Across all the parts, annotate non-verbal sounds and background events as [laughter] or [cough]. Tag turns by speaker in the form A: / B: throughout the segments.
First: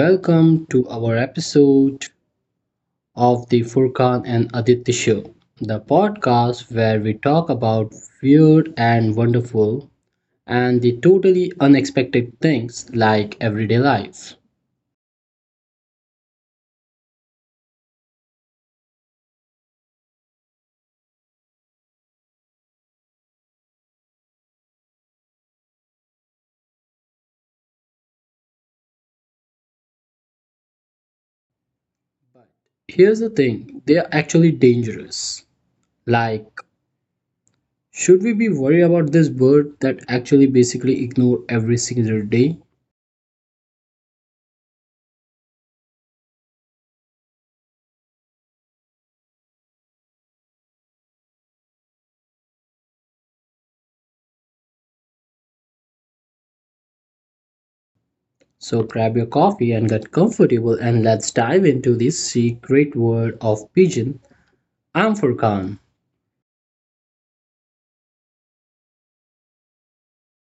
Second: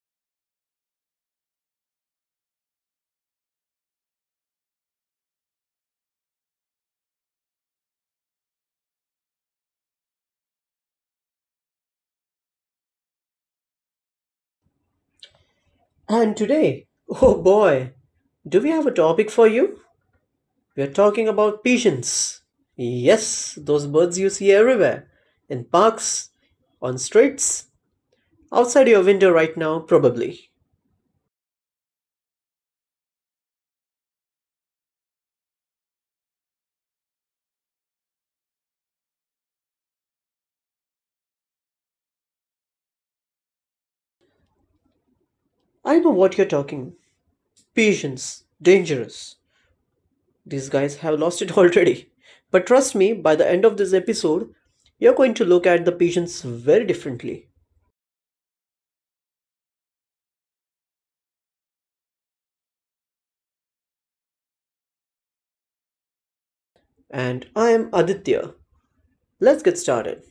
A: welcome to our episode of the Furkan and Aditya Show, the podcast where we talk about weird and wonderful and the totally unexpected things like everyday life.
B: And today, oh boy, do we have a topic for you? We're talking about pigeons. Yes, those birds you see everywhere in parks, on streets, outside your window right now, probably.
A: But here's the thing they are actually dangerous. Like, should we be worried about this bird that actually basically ignore every single day?
B: I know what you're talking. Pigeons, dangerous. These guys have lost it [laughs] already. But trust me, by the end of this episode, you're going to look at the pigeons very differently.
A: So grab your coffee and get comfortable and let's dive into the secret world of pigeon. I'm Furkan.
B: And I am Aditya. Let's get started.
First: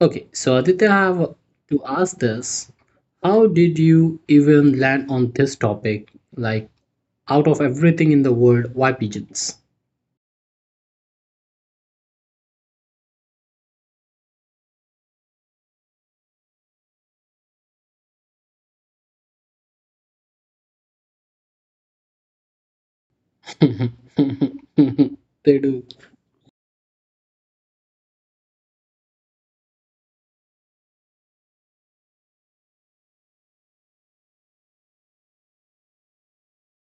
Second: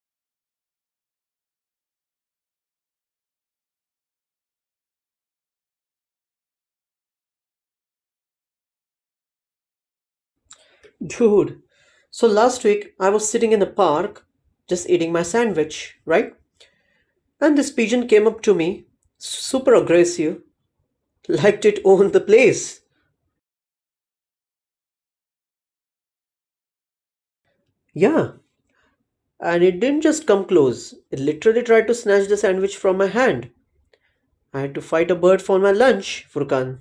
A: Okay, so Aditya, I have to ask this. How did you even land on this topic? Like, out of everything in the world, why pigeons?
B: Dude, so last week I was sitting in the park just eating my sandwich, right? And this pigeon came up to me, super aggressive, liked it owned the place.
A: [laughs] They do.
B: Yeah, and it didn't just come close, it literally tried to snatch the sandwich from my hand. I had to fight a bird for my lunch, Furkan.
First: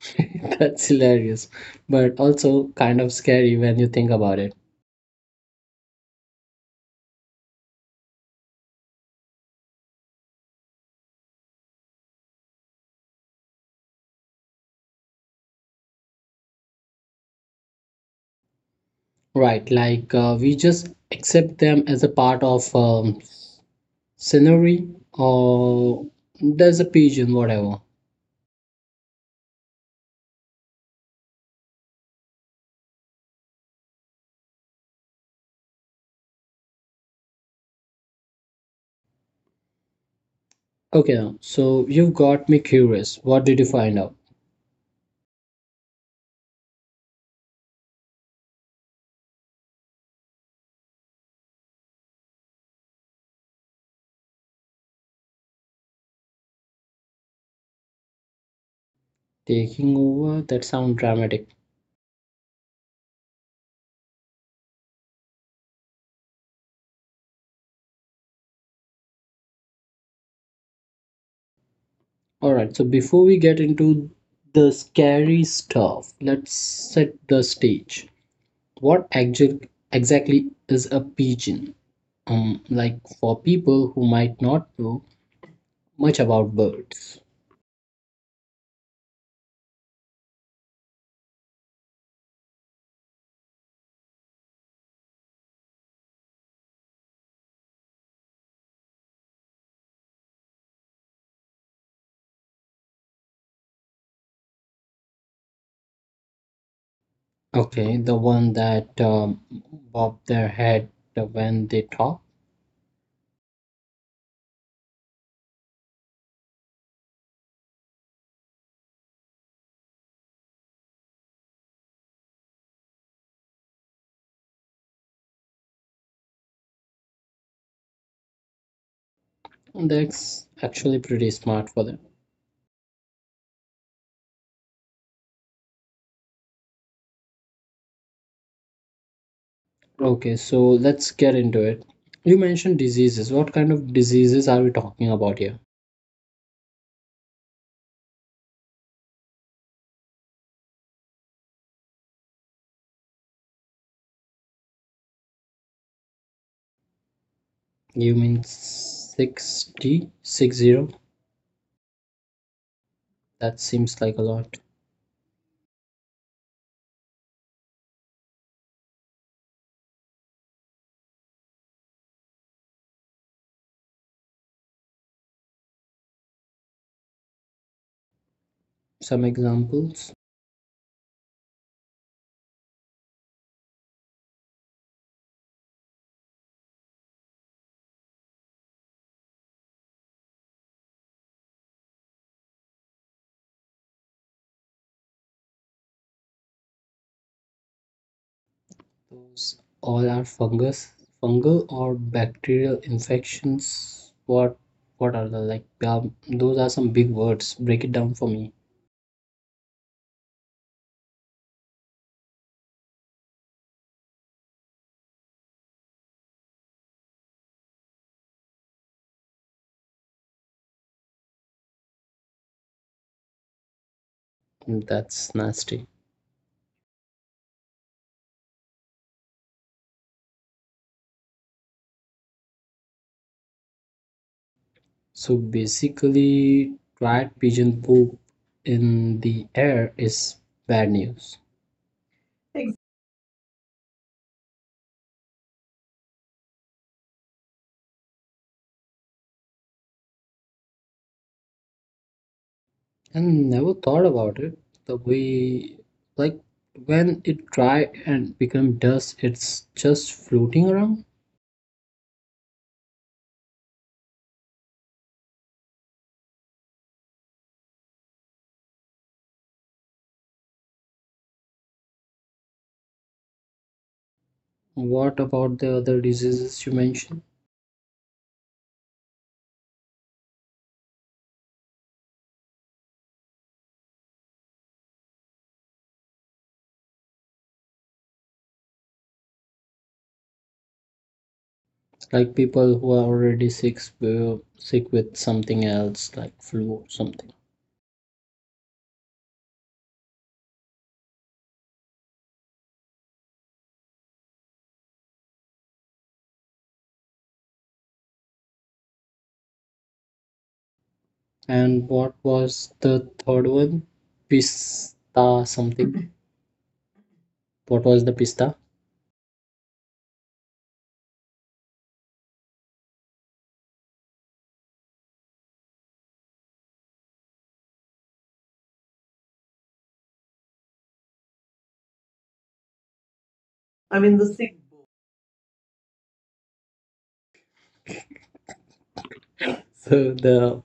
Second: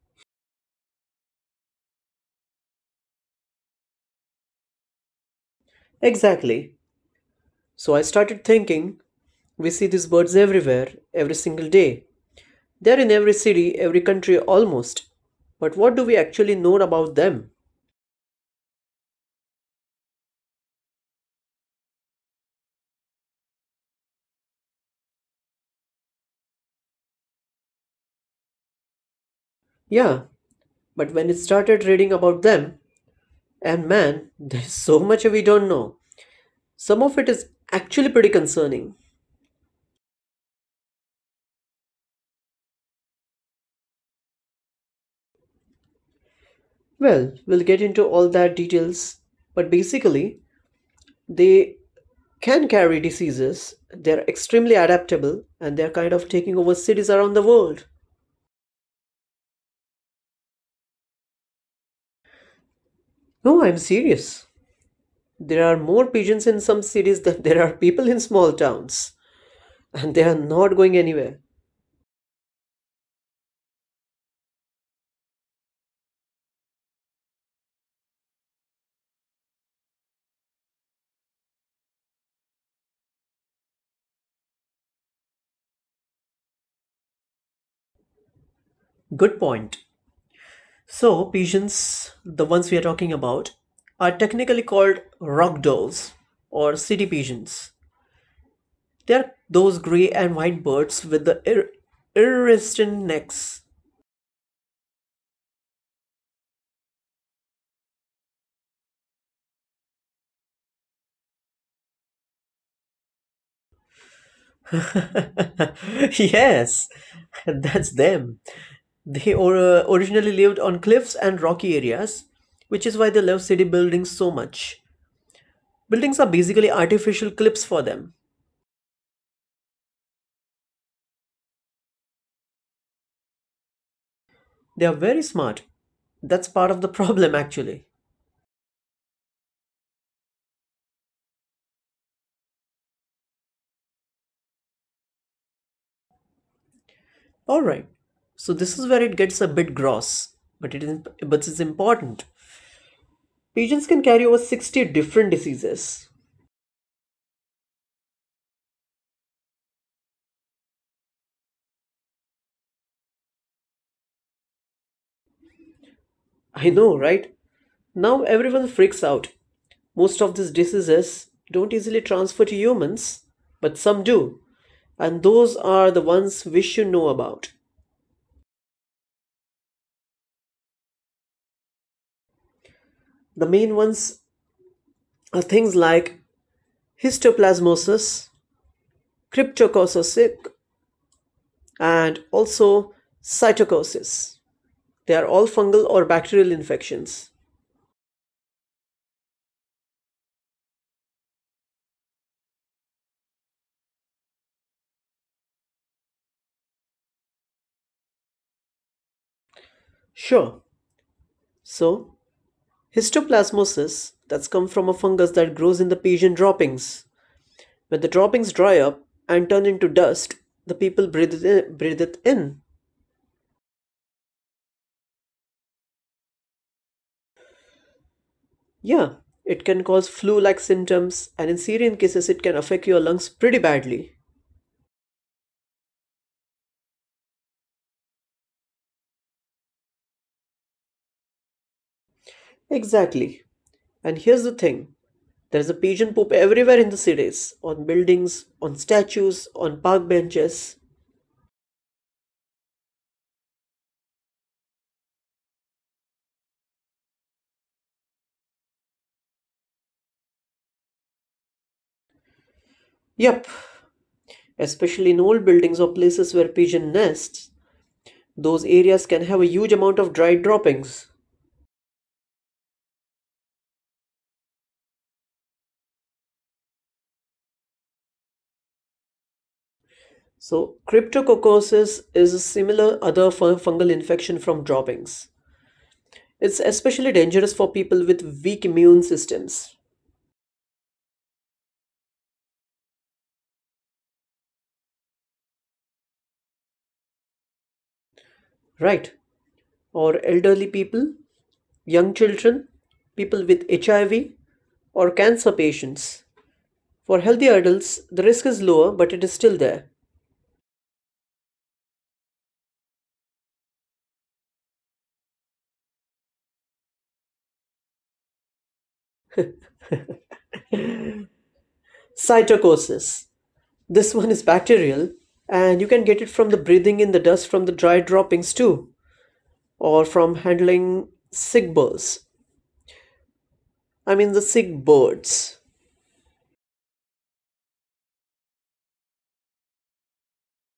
A: [laughs] That's hilarious, but also kind of scary when you think about it.
B: Exactly. So I started thinking we see these birds everywhere, every single day. They're in every city, every country almost. But what do we actually know about them?
A: Right, like we just accept them as a part of scenery or there's a pigeon whatever.
B: Yeah, but when it started reading about them, and man, [laughs] there's so much we don't know. Some of it is actually pretty concerning.
A: Okay, now so you've got me curious, what did you find out?
B: Well, we'll get into all that details, but basically, they can carry diseases, they're extremely adaptable, and they're kind of taking over cities around the world.
A: Taking over, that sound dramatic.
B: No, I'm serious. There are more pigeons in some cities than [laughs] there are people in small towns, and they are not going anywhere.
A: All right, so before we get into the scary stuff let's set the stage, what actually exactly is a pigeon, um, like for people who might not know much about birds.
B: Good point. So, pigeons, the ones we are talking about, are technically called rock doves or city pigeons. They are those grey and white birds with the iridescent necks.
A: Okay, the one that bob their head when they talk.
B: [laughs] Yes, that's them. They or, originally lived on cliffs and rocky areas, which is why they love city buildings so much. Buildings are basically artificial cliffs for them.
A: That's actually pretty smart for them.
B: They are very smart. That's part of the problem, actually.
A: Okay, so let's get into it. You mentioned diseases. What kind of diseases are we talking about here?
B: All right. So this is where it gets a bit gross, but it is but it's important. Pigeons can carry over 60 different diseases.
A: You mean 60, sixty? That seems like a lot.
B: I know, right? Now everyone freaks out. Most of these diseases don't easily transfer to humans, but some do, and those are the ones we should know about.
A: Some examples.
B: The main ones are things like histoplasmosis, cryptococcosis, and also cytosis. They are all fungal or bacterial infections.
A: Those all are fungal or bacterial infections. What are the like? Those are some big words. Break it down for me.
B: Sure, so, histoplasmosis that's come from a fungus that grows in the pigeon droppings. When the droppings dry up and turn into dust, the people breathe it in. Breathe it in.
A: That's nasty.
B: Yeah, it can cause flu-like symptoms, and in serious cases, it can affect your lungs pretty badly.
A: So basically, dried pigeon poop in the air is bad news.
B: Exactly. And here's the thing: there's a pigeon poop everywhere in the cities, on buildings, on statues, on park benches.
A: And never thought about it the way, like when it dry and become dust, it's just floating around.
B: Yep, especially in old buildings or places where pigeon nests. Those areas can have a huge amount of dry droppings.
A: What about the other diseases you mentioned?
B: So cryptococcosis is a similar other fungal infection from droppings. It's especially dangerous for people with weak immune systems,
A: Like people who are already sick, sick with something else, like flu or something.
B: right? Or elderly people, young children, people with HIV, or cancer patients. For healthy adults, the risk is lower, but it is still there.
A: And what was the third one? Pista something. What was the pista?
B: Cytococcis. This [laughs] one is bacterial, and you can get it from the breathing in the dust from the dry droppings too, or from handling sick birds. I mean, the sick birds.
A: So the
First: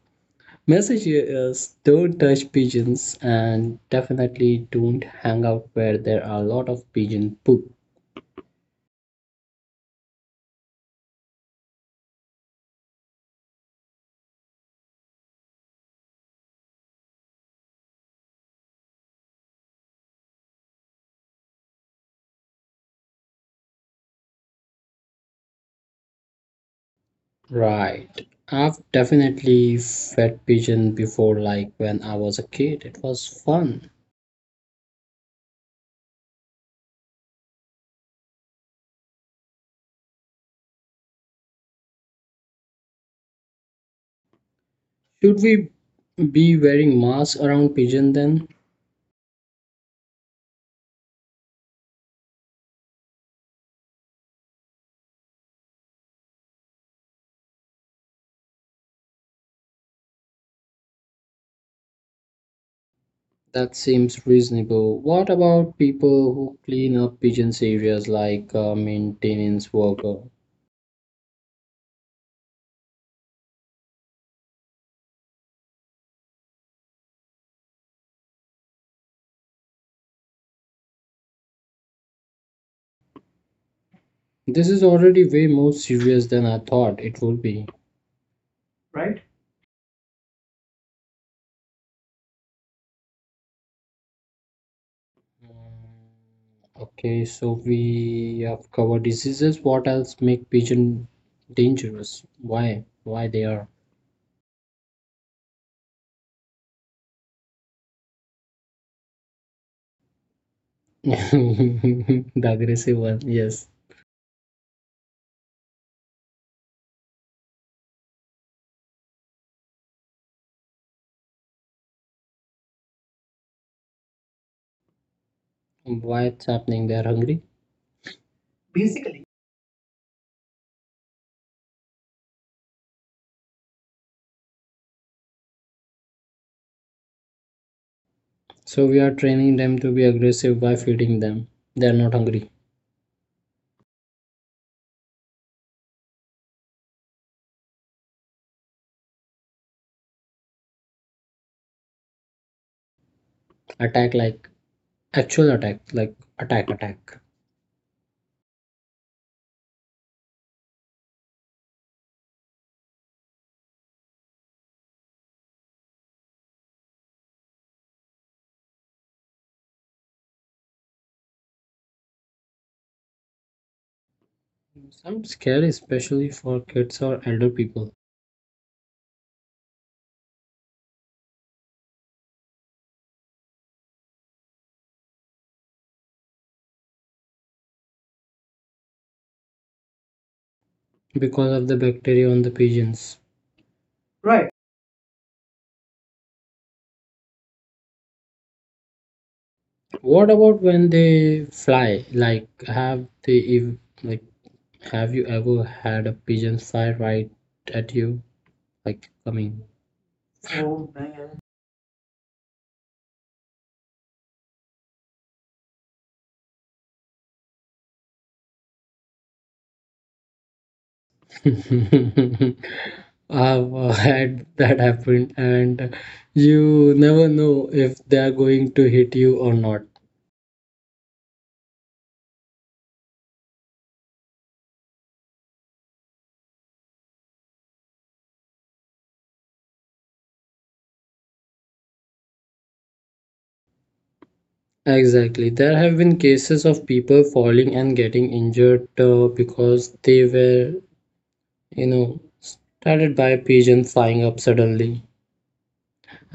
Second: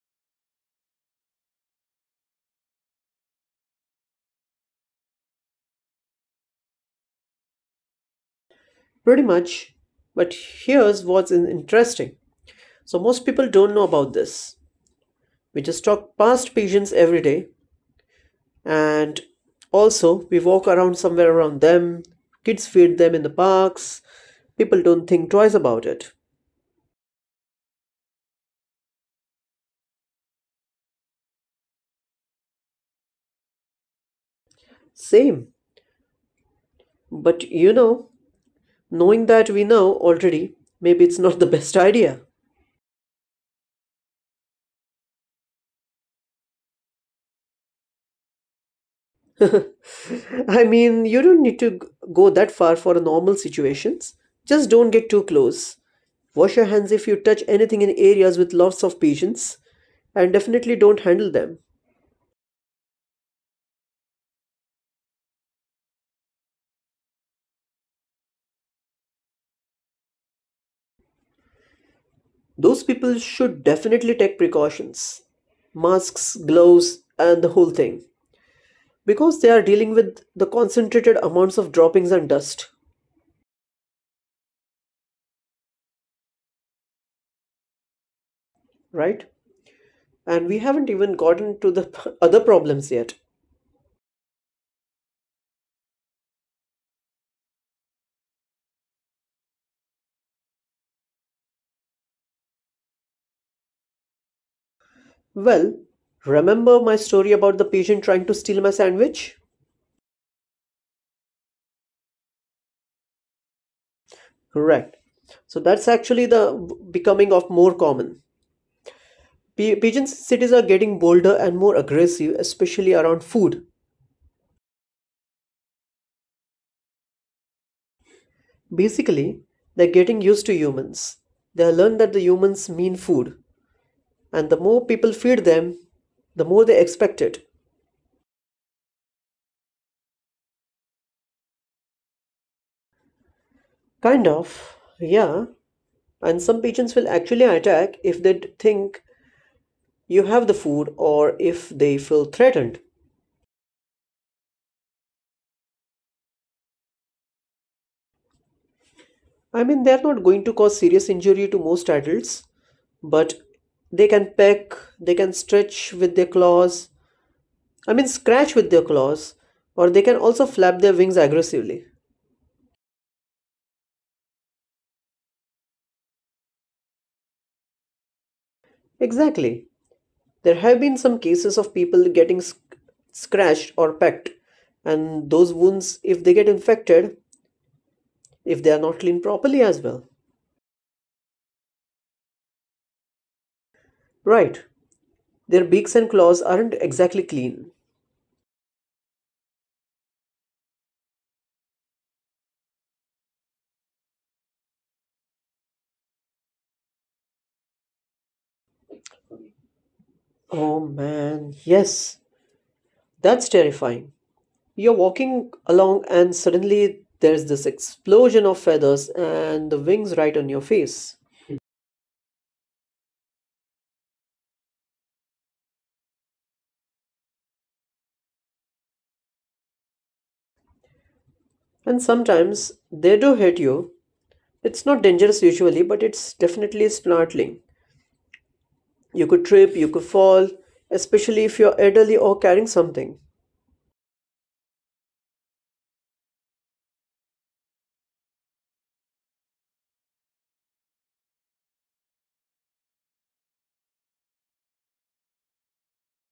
A: message here is don't touch pigeons and definitely don't hang out where there are a lot of pigeon poop.
B: Pretty much. But here's what's interesting. So, most people don't know about this. We just talk past pigeons every day, and also we walk around somewhere around them. Kids feed them in the parks. People don't think twice about it.
A: Right. I've definitely fed pigeon before, like when I was a kid. It was fun.
B: Same. But you know, knowing that we know already, maybe it's not the best [laughs] idea.
A: Should we be wearing masks around pigeon then?
B: I mean, you don't need to go that far for normal situations. Just don't get too close. Wash your hands if you touch anything in areas with lots of patients, and definitely don't handle them.
A: That seems reasonable. What about people who clean up pigeons areas like maintenance worker?
B: Those people should definitely take precautions masks, gloves, and the whole thing because they are dealing with the concentrated amounts of droppings and dust,
A: This is already way more serious than I thought it would be.
B: right? And we haven't even gotten to the [laughs] other problems yet.
A: Mm, okay, so we have covered diseases. What else make pigeon dangerous? Why? Why they are?
B: Well, remember my story about the patient trying to steal my sandwich?
A: [laughs] The aggressive one, yes.
B: Correct. So that's actually the becoming of more common. Pigeon cities are getting bolder and more aggressive, especially around food.
A: Why it's happening? They are hungry. Basically,
B: Basically, they're getting used to humans. They learn that the humans mean food, and the more people feed them, the more they expect it.
A: so we are training them to be aggressive by feeding them. They are not hungry.
B: Kind of, yeah. And some pigeons will actually attack if they think you have the food or if they feel threatened.
A: Attack like actual attack, like attack, attack.
B: I mean, they're not going to cause serious injury to most adults, but they can peck, they can stretch with their claws, I mean, scratch with their claws, or they can also flap their wings aggressively.
A: Some scary, especially for kids or elder people,
B: Exactly. There have been some cases of people getting scratched or pecked, and those wounds, if they get infected, if they are not cleaned properly as well.
A: because of the bacteria on the pigeons. Right.
B: Right. Their beaks and claws aren't exactly clean.
A: What about when they fly? Like, have they ev like, have you ever had a pigeon fly right at you? Like, coming.
B: Oh man, yes. That's terrifying. You're walking along, and suddenly there's this explosion of feathers and the wings right on your face.
A: [laughs] I've had that happen, and you never know if they are going to hit you or not.
B: And sometimes they do hit you. It's not dangerous usually, but it's definitely startling. You could trip, you could fall, especially if you're elderly or carrying something.
A: Exactly. There have been cases of people falling and getting injured because they were, you know, started by a pigeon flying up suddenly.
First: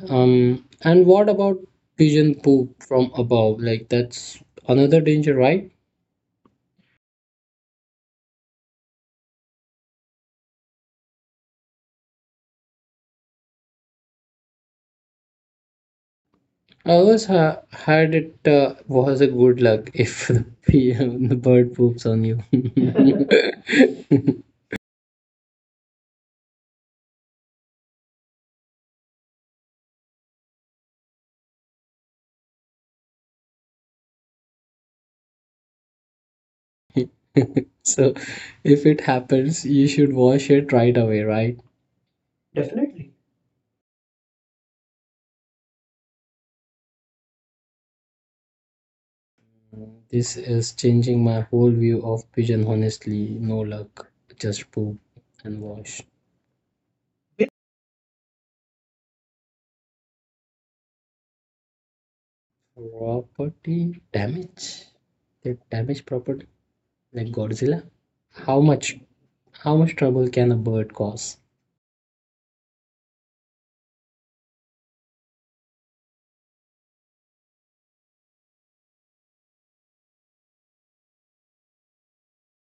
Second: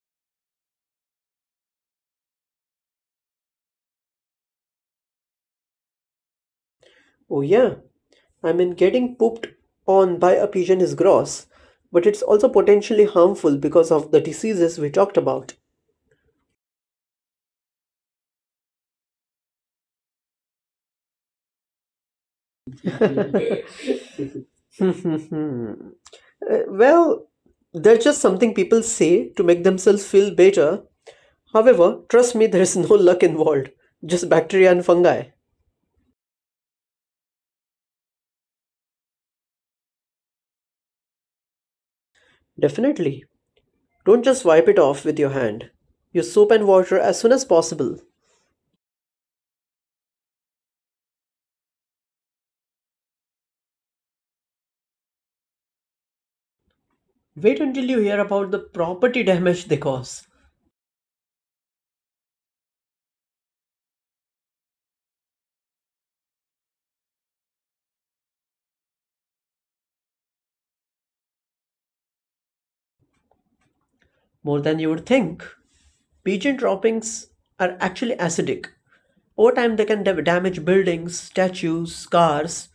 A: And what about pigeon poop from above? Like that's another danger, right?
B: Oh, yeah, I mean, getting pooped on by a pigeon is gross, but it's also potentially harmful because of the diseases we talked about.
A: I always had it was a good luck if [laughs] the, pigeon, the bird poops on you. [laughs]
B: [laughs] Well, they're just something people say to make themselves feel better. However, trust me, [laughs] there is no [laughs] luck involved, just bacteria and fungi.
A: So if it happens, you should wash it right away, right? Definitely.
B: Definitely. Don't just wipe it off with your hand. Use soap and water as soon as possible.
A: This is changing my whole view of pigeon honestly. No luck, just poop and wash.
B: Wait until you hear about the property damage they cause,
A: Property damage? They damage property like Godzilla? How much how much trouble can a bird cause?
B: more than you would think. Pigeon droppings are actually acidic. Over time, they can damage buildings, statues, cars,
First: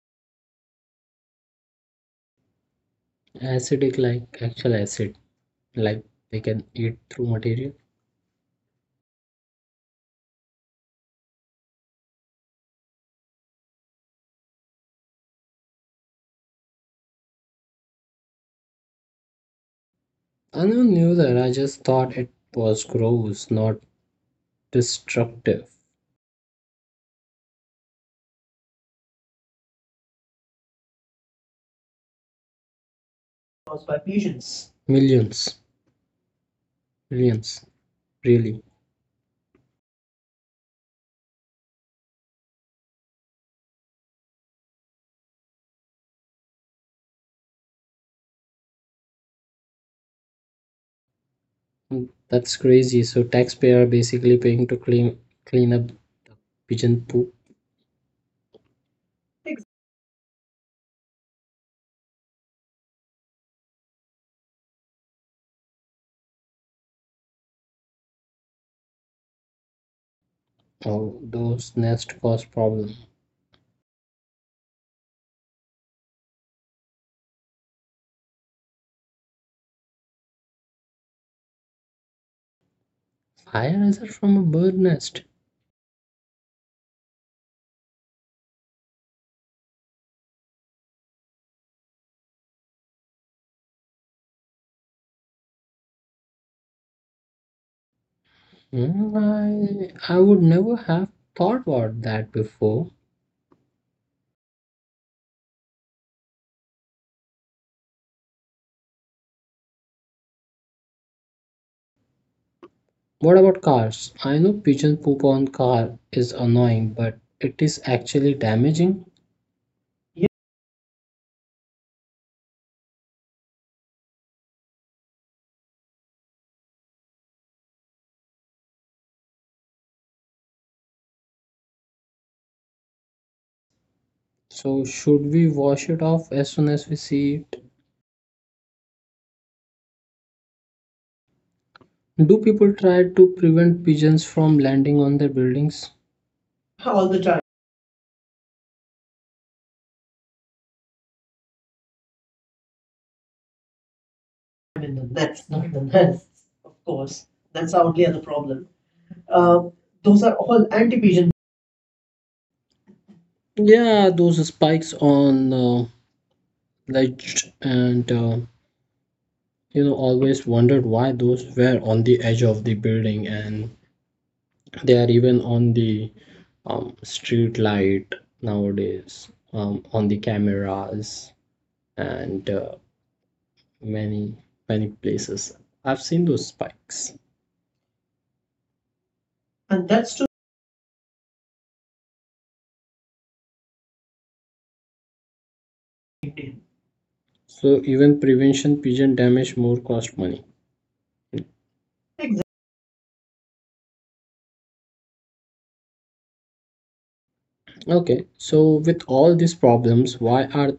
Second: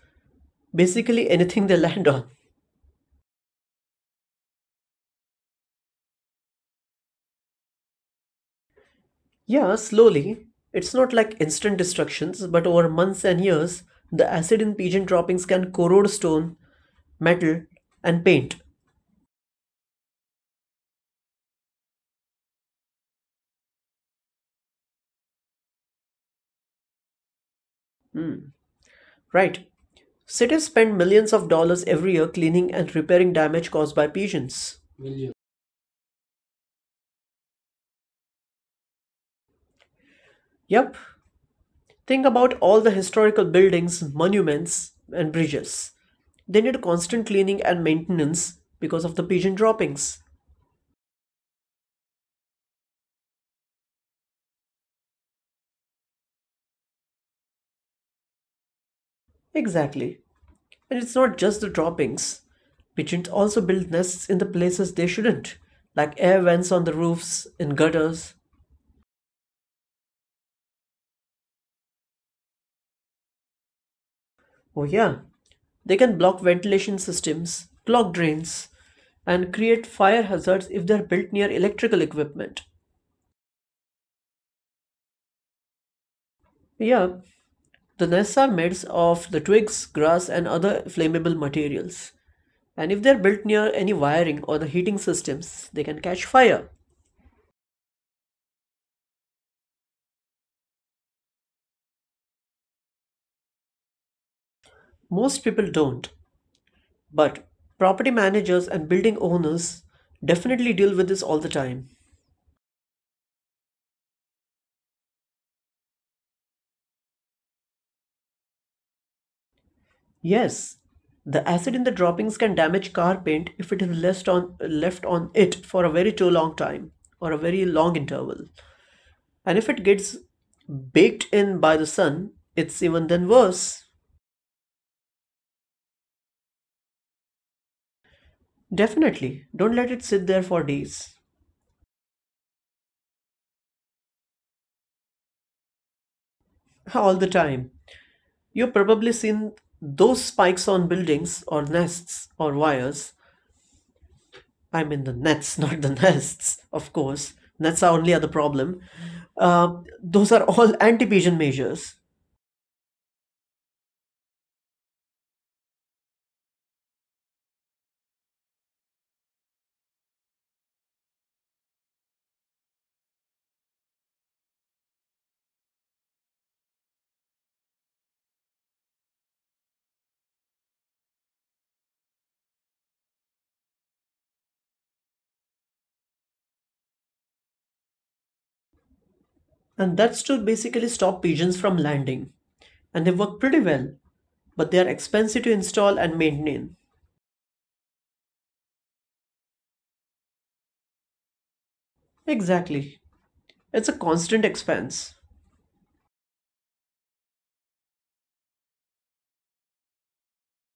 B: basically anything they land on.
A: Acidic like actual acid, like they can eat through material.
B: Yeah, slowly. It's not like instant destructions, but over months and years, the acid in pigeon droppings can corrode stone, metal, and paint.
A: I never knew that, I just thought it was gross, not destructive.
B: Right. Cities spend millions of dollars every year cleaning and repairing damage
A: Caused by
B: caused by
A: pigeons.
B: pigeons.
A: Millions, millions, really.
B: Yep. Think about all the historical buildings, monuments, and bridges. They need constant cleaning and maintenance because of the pigeon droppings.
A: Mm, that's crazy. So taxpayer basically paying to clean up pigeon poop. Ex-
B: Exactly. And it's not just the droppings. Pigeons also build nests in the places they shouldn't, like air vents on the roofs, in gutters.
A: Oh, those nest cause problem.
B: Oh, yeah, they can block ventilation systems, clog drains, and create fire hazards if they're built near electrical equipment.
A: Fire hazard from a bird nest.
B: Yeah, the nests are made of the twigs, grass, and other flammable materials. And if they're built near any wiring or the heating systems, they can catch fire.
A: Mm, I would never have thought about that before.
B: Most people don't, but property managers and building owners definitely deal with this all the time.
A: What about cars? I know pigeon poop on car is annoying, but it is actually damaging. Yeah.
B: Yes, the acid in the droppings can damage car paint if it is left on it for a very too long time or a very long interval. And if it gets baked in by the sun, it's even then worse.
A: So should we wash it off as soon as we see it?
B: Definitely, don't let it sit there for days.
A: Do people try to prevent pigeons from landing on their buildings?
B: [laughs]
A: All the
B: All the
A: time.
B: time. You've probably seen those spikes on buildings or nests or wires.
A: I
B: I
A: mean,
B: mean the
A: the
B: nets, not the [laughs]
A: nonetheless,
B: nests,
A: of
B: of
A: course,
B: course.
A: that's our
B: Nets are
A: only
B: only
A: other
B: other
A: problem.
B: problem.
A: Uh,
B: Uh,
A: those are
B: those are
A: all
B: all
A: anti-pigeon.
B: anti-pigeon measures,
A: Yeah, those spikes on ledge and you know always wondered why those were on the edge of the building and they are even on the street light nowadays on the cameras and many many places. I've seen those spikes. And
B: and
A: that's
B: that's to basically stop pigeons from landing. And they work pretty well, but they are expensive to install and
A: too.
B: maintain.
A: So even prevention pigeon damage more cost money. Exactly.
B: Exactly. It's a constant expense.
A: Okay, so with all these problems, why are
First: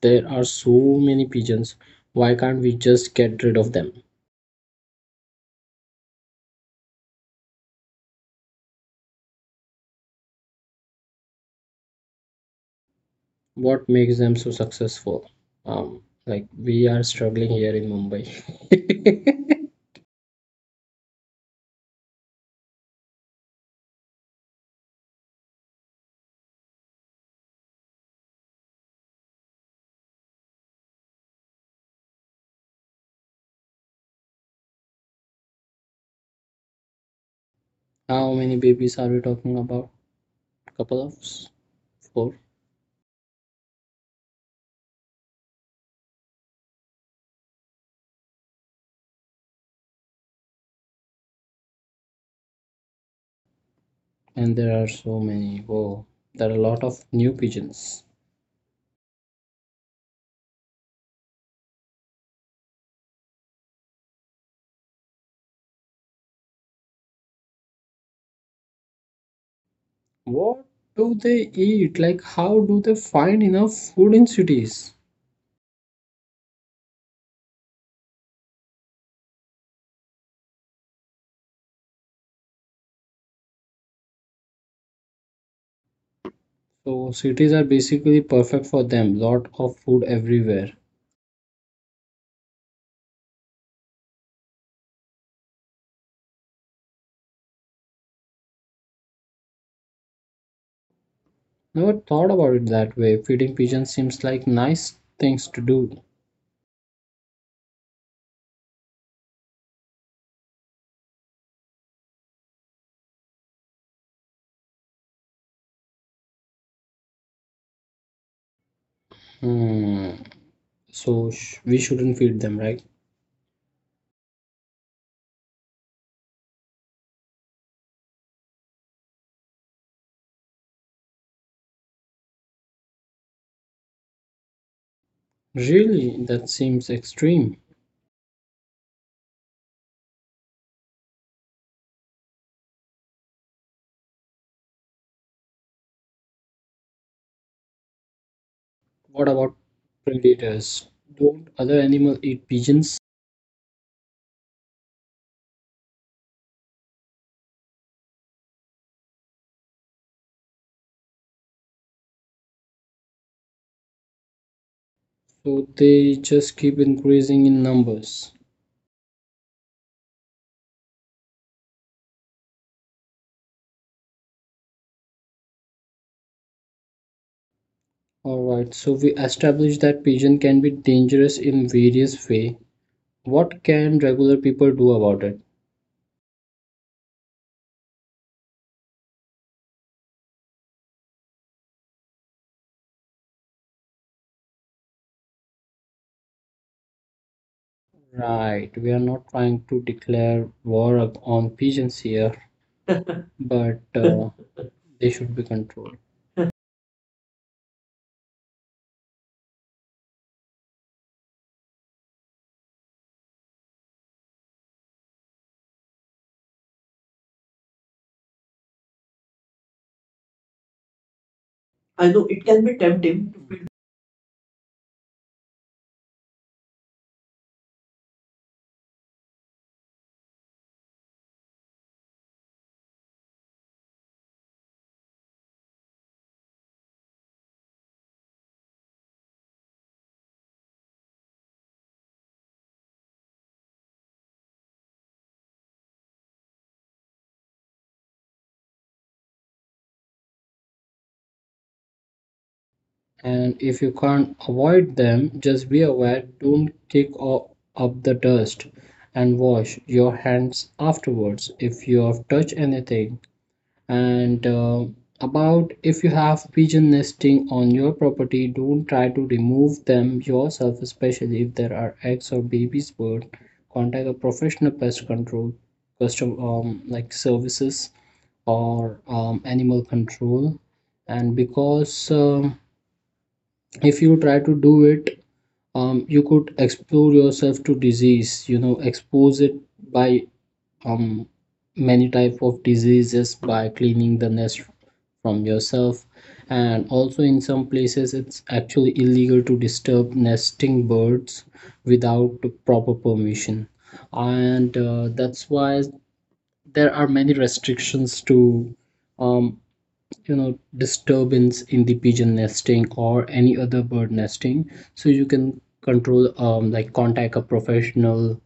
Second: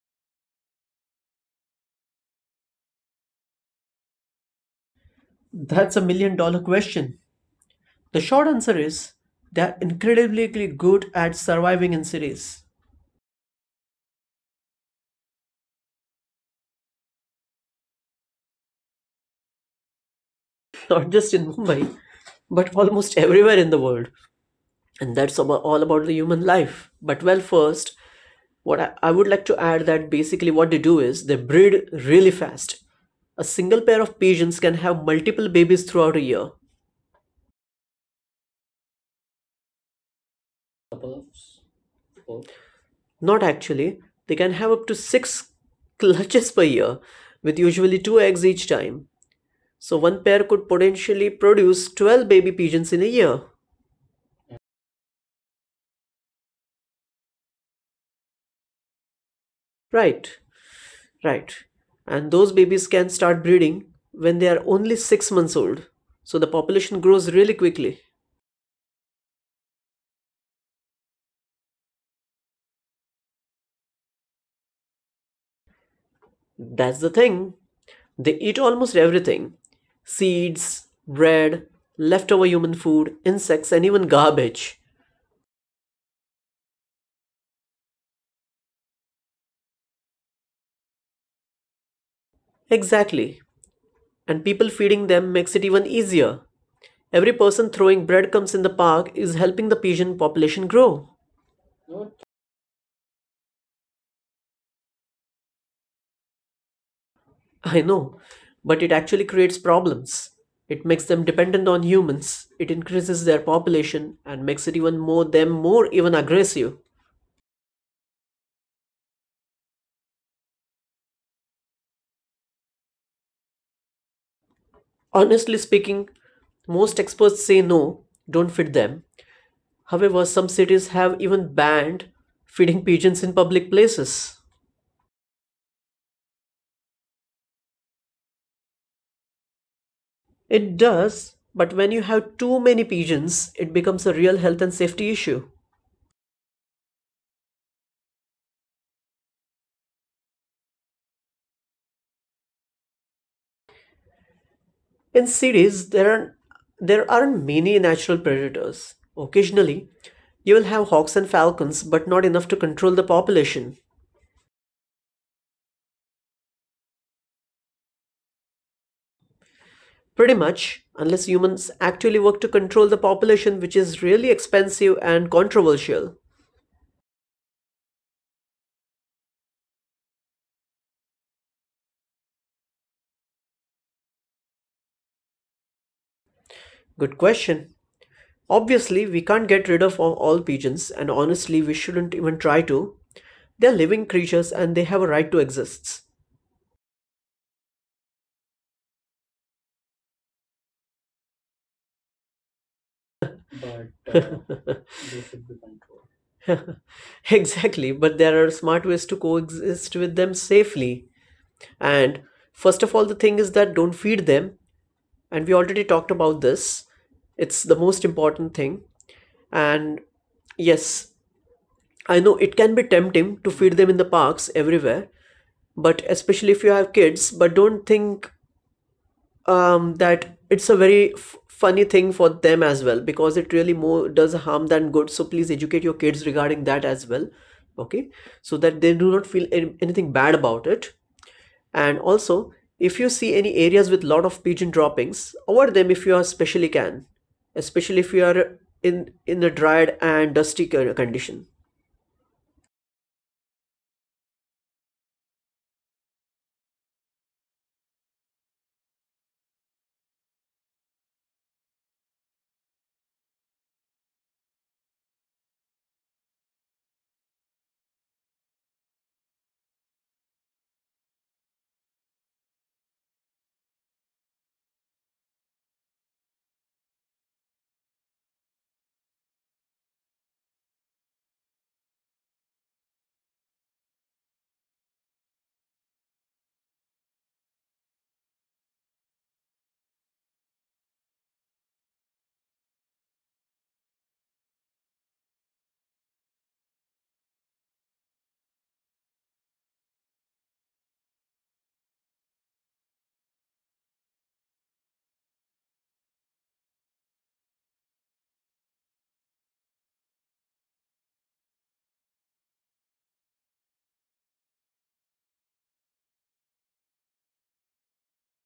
A: there are so many pigeons? Why can't we just get rid of them?
B: That's a million-dollar question. The short answer is they're incredibly good at surviving in cities,
A: What makes them so successful? Um, like we are struggling here in Mumbai.
B: [laughs] not just in Mumbai, but almost everywhere in the world. And that's about all about the human life. But well, first, what I would like to add that basically what they do is they breed really fast. A single pair of pigeons can have multiple babies throughout a year.
A: [laughs] How many babies are we talking about? Couple of four,
B: Not actually, they can have up to six [laughs] clutches per year, with usually two eggs each time. So one pair could potentially produce 12 baby pigeons in a year.
A: and there are so many. Whoa, there are a lot of new pigeons.
B: Right, right. And those babies can start breeding when they are only 6 months old. So the population grows really quickly.
A: What do they eat? Like, how do they find enough food in cities?
B: That's the thing. They eat almost everything seeds, bread, leftover human food, insects, and even garbage.
A: So cities are basically perfect for them. Lot of food everywhere.
B: Exactly. And people feeding them makes it even easier. Every person throwing breadcrumbs in the park is helping the pigeon population grow.
A: Never thought about it that way. Feeding pigeons seems like nice things to do.
B: I know, but it actually creates problems. It makes them dependent on humans. It increases their population and makes it even more them more even aggressive.
A: Hmm. So sh- we shouldn't feed them, right?
B: Honestly speaking, most experts say no, don't feed them. However, some cities have even banned feeding pigeons in public places.
A: Really, that seems extreme.
B: It does, but when you have too many pigeons, it becomes a real health and safety issue.
A: What about predators? Don't other animals eat pigeons?
B: In cities, there aren't many natural predators. Occasionally, you will have hawks and falcons, but not enough to control the population.
A: So they just keep increasing in numbers.
B: Pretty much, unless humans actually work to control the population, which is really expensive and controversial.
A: Alright, so we established that pigeon can be dangerous in various way. What can regular people do about it?
B: Good question. Obviously, we can't get rid of all pigeons, and honestly, we shouldn't even try to. They're living creatures and they have a right to exist. [laughs]
A: Right, we are not trying to declare war up on pigeons here, but [laughs] they should be controlled.
B: Exactly, but there are smart ways to coexist with them safely. And first of all, the thing is that don't feed them, and we already talked about this. It's the most important thing. And yes,
A: I know
B: I know
A: it
B: it
A: can be
B: can be
A: tempting.
B: tempting to feed them in the parks everywhere, but especially if you have kids, but don't think that it's a very funny thing for them as well because it really more does harm than good. So please educate your kids regarding that as well, okay? So that they do not feel anything bad about it. And also, if you see any areas with lot of pigeon droppings, avoid them if you especially can, especially if you are in a dried and dusty condition.
A: And if you can't avoid them, just be aware, don't kick o- up the dust and wash your hands afterwards if you have touched anything and about if you have pigeon nesting on your property don't try to remove them yourself especially if there are eggs or babies bird contact a professional pest control custom like services or animal control and because if you try to do it you could expose yourself to disease you know expose it by um many type of diseases by cleaning the nest from yourself and also in some places it's actually illegal to disturb nesting birds without proper permission and that's why there are many restrictions to um, you know disturbance in the pigeon nesting or any other bird nesting so you can control like contact a professional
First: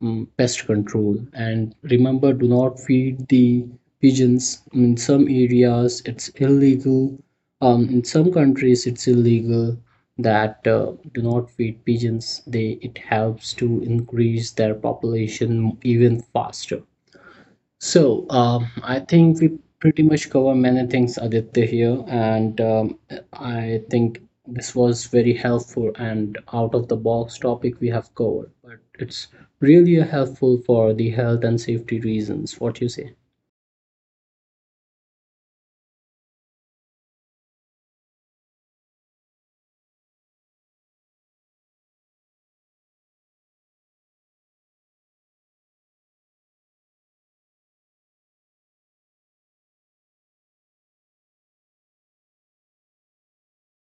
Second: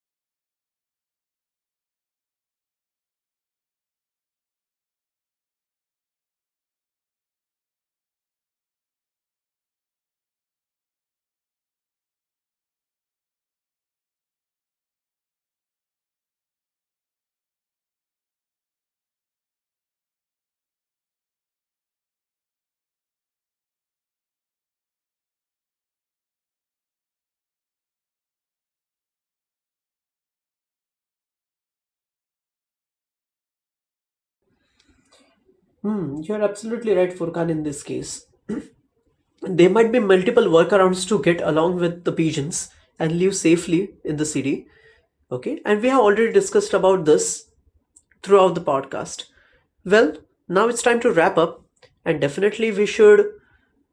A: mm, pest control. And remember, do not feed the pigeons. In some areas, it's illegal. In some countries, it's illegal that do not feed pigeons. They it helps to increase their population even faster. So, I think we pretty much cover many things, Aditya, here, and I think this was very helpful and out of the box topic we have covered, but it's really helpful for the health and safety reasons. What you say?
B: Hmm, you're absolutely right, Furkan, in this case. There might be multiple workarounds to get along with the pigeons and live safely in the city. Okay, and we have already discussed about this throughout the podcast. Well, now it's time to wrap up, and definitely we should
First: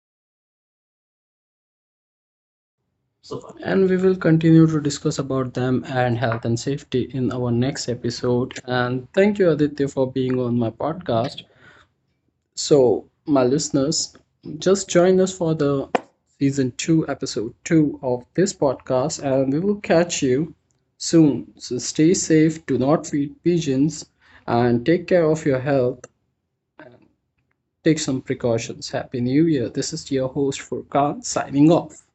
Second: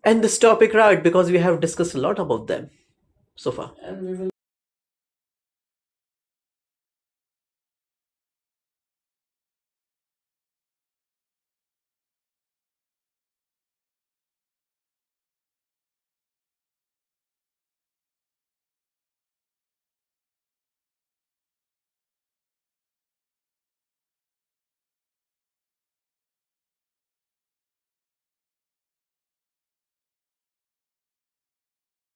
B: end this topic right because we have discussed a lot about them so
A: And we
B: far.
A: will continue to discuss about them and health and safety in our next episode. And thank you, Aditya, for being on my podcast. So, my listeners, just join us for the season 2, episode 2 of this podcast, and we will catch you soon. So, stay safe, do not feed pigeons, and take care of your health. Take some precautions. Happy New Year. This is your host, Furkan, signing off.